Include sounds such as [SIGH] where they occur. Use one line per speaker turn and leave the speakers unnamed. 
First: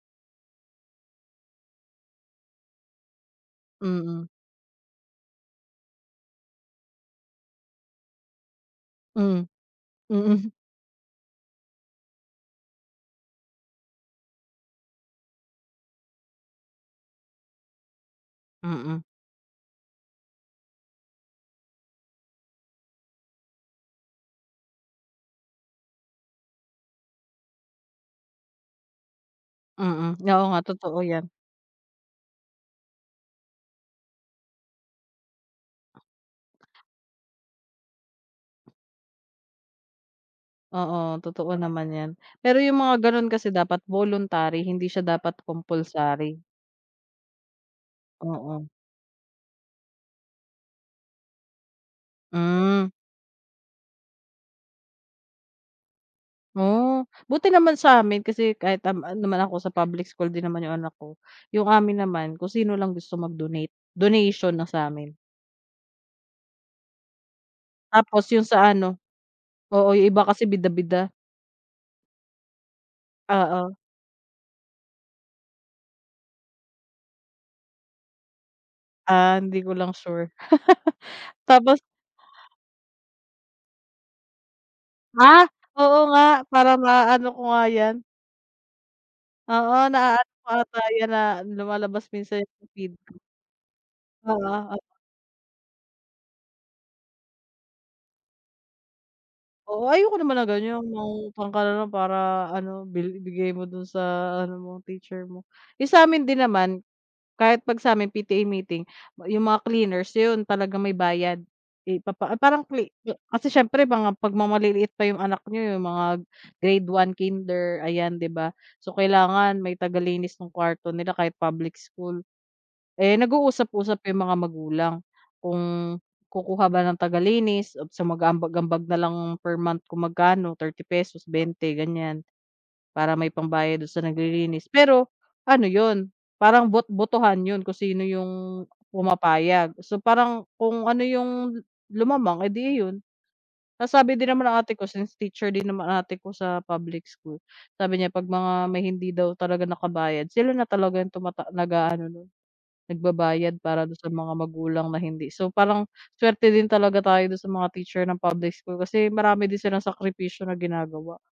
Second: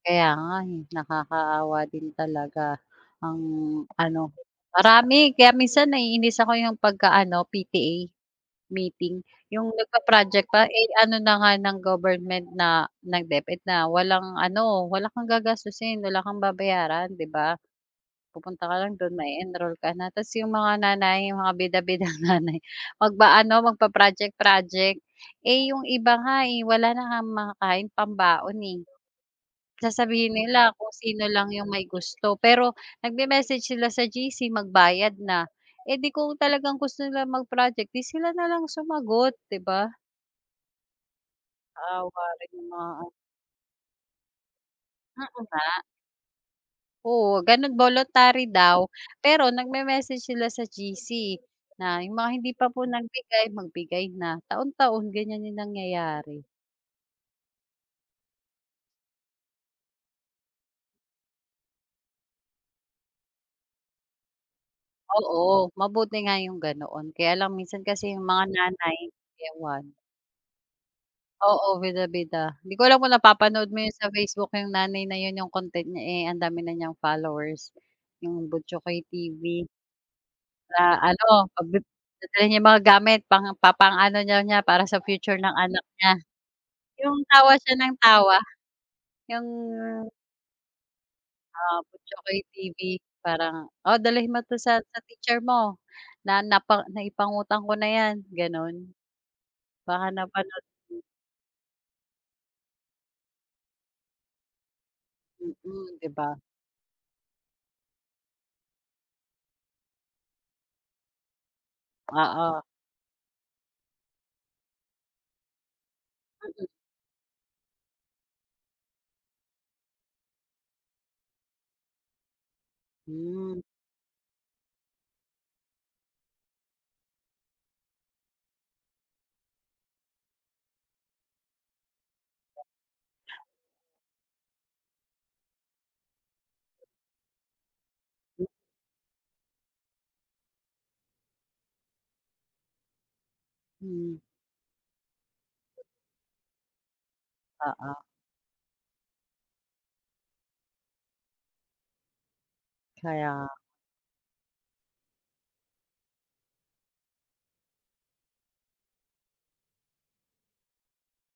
Kaya nga eh, nakakaawa din talaga, ang
Mm.
ano, marami kaya minsan naiinis ako 'yong pagka ano, PTA meeting,
Mm.
'yong, nag-pa-project
Mm.
pa eh, ano na nga ng government na ng Deped na walang ano, wala kang gagastusin, wala kang babayaran, 'di ba? Pupunta ka lang
Mm.
do'n ma-e-enroll ka na. Tas 'yong mga nanay, 'yong mga bida-bidang nanay, mag-a-ano magpa-project project, eh, 'yong iba nga eh, wala na ngang makakain, pambaon eh.
Mm,
Sasabihin
oo nga
nila kung
totoo
sino
yan.
lang yung may gusto pero, nag-me-message sila sa GC magbayad na, eh, di kung talagang gusto nila mag-project 'di sila na lang sumagot, 'di ba?
Oo, totoo naman yan.
Naawa rin
Pero
yung
yung
mga
mga
ano.
ganun kasi dapat voluntary, hindi siya
Mm
dapat
nga.
compulsary.
Oo ganon voluntary
Oo.
daw, pero nag-me-message sila sa GC na yung mga hindi pa po
Mm.
nagbigay, magbigay na, taon-taon ganyan yung nangyayari.
Oo, buti naman sa amin kasi kahit nam, ah, naman ako sa public school din naman yung anak ko, yung amin naman, kung sino lang gusto mag-donate, donation na sa'min.
Oo, mabuti nga yung ganoon, kaya lang minsan kasi
Tapos
yung mga
yung sa ano
nanay, ewan.
oo, yung iba kasi bida-bida.
Oo, bida-bida. 'Di ko alam kung napapanood
Oo.
mo yun sa Facebook yung nanay na yun yung content niya eh, ang dami na niyang followers, 'yong Buchokoy
Ah, hindi
TV.
ko lang sure
Sa
[LAUGHS]
ano, 'pag
Tapos
dadalhin niya mga gamit, pang papaano niya para sa future
Ah,
ng anak
oo
niya.
nga, para
Yung
naano ko
tawa
nga
siya ng
'yan?
tawa. Yung
Oo na-aano ko ata yan na
ah,
lumalabas
Butchokoy
minsan yan sa
TV,
TV.
parang, oh dalhin mo 'to
Oo,
sa
o
sa teacher mo, na na naipangutang ko na yan, ganon.
Oo,
Baka
ayoko naman ng
napanood
ganyan 'no, mangungutang ka na lang para ano, bi bigay mo do'n sa ano mo, teacher mo.
Hmm,
'Yong sa
'di
amin
ba?
din naman, kahit 'pag sa'min PTA meeting, 'yong mga cleaners, 'yon talaga may bayad, ipapa ah,
Oo.
parang cle ah, kasi siyempre pang, ah, 'pag maliliit pa 'yong anak niyo, 'yong mga
Mm.
grade 1, kinder, ayan 'di ba? So kailangan may taga-linis ng kuwarto nila kahit public school. Eh,
Hmm.
nag-uusap-usap 'yong mga magulang, kung kukuha ba ng taga-linis o mag-a-ambag-ambag na lang per month kung magkano, ₱30, 20 ganyan, para may pambayad do'n
Oh
sa naglilinis pero, ano 'yon, parang bot botohan 'yon kung sino
M
'yong, pumapayag. So parang kung ano 'yong, lumamang eh, 'di 'yon. Nasabi
Hmm.
din naman ng ate ko, since teacher din naman ate ko sa public school, sabi
Oo.
niya 'pag mga may hindi daw talaga nakabayad sila, na talaga yung tumata nag-a-ano
Kaya nga.
nagbabayad para 'don sa mga magulang na hindi. So parang swerte din talaga tayo dun sa mga teacher ng public school kasi marami din silang sakripisyo na ginagawa.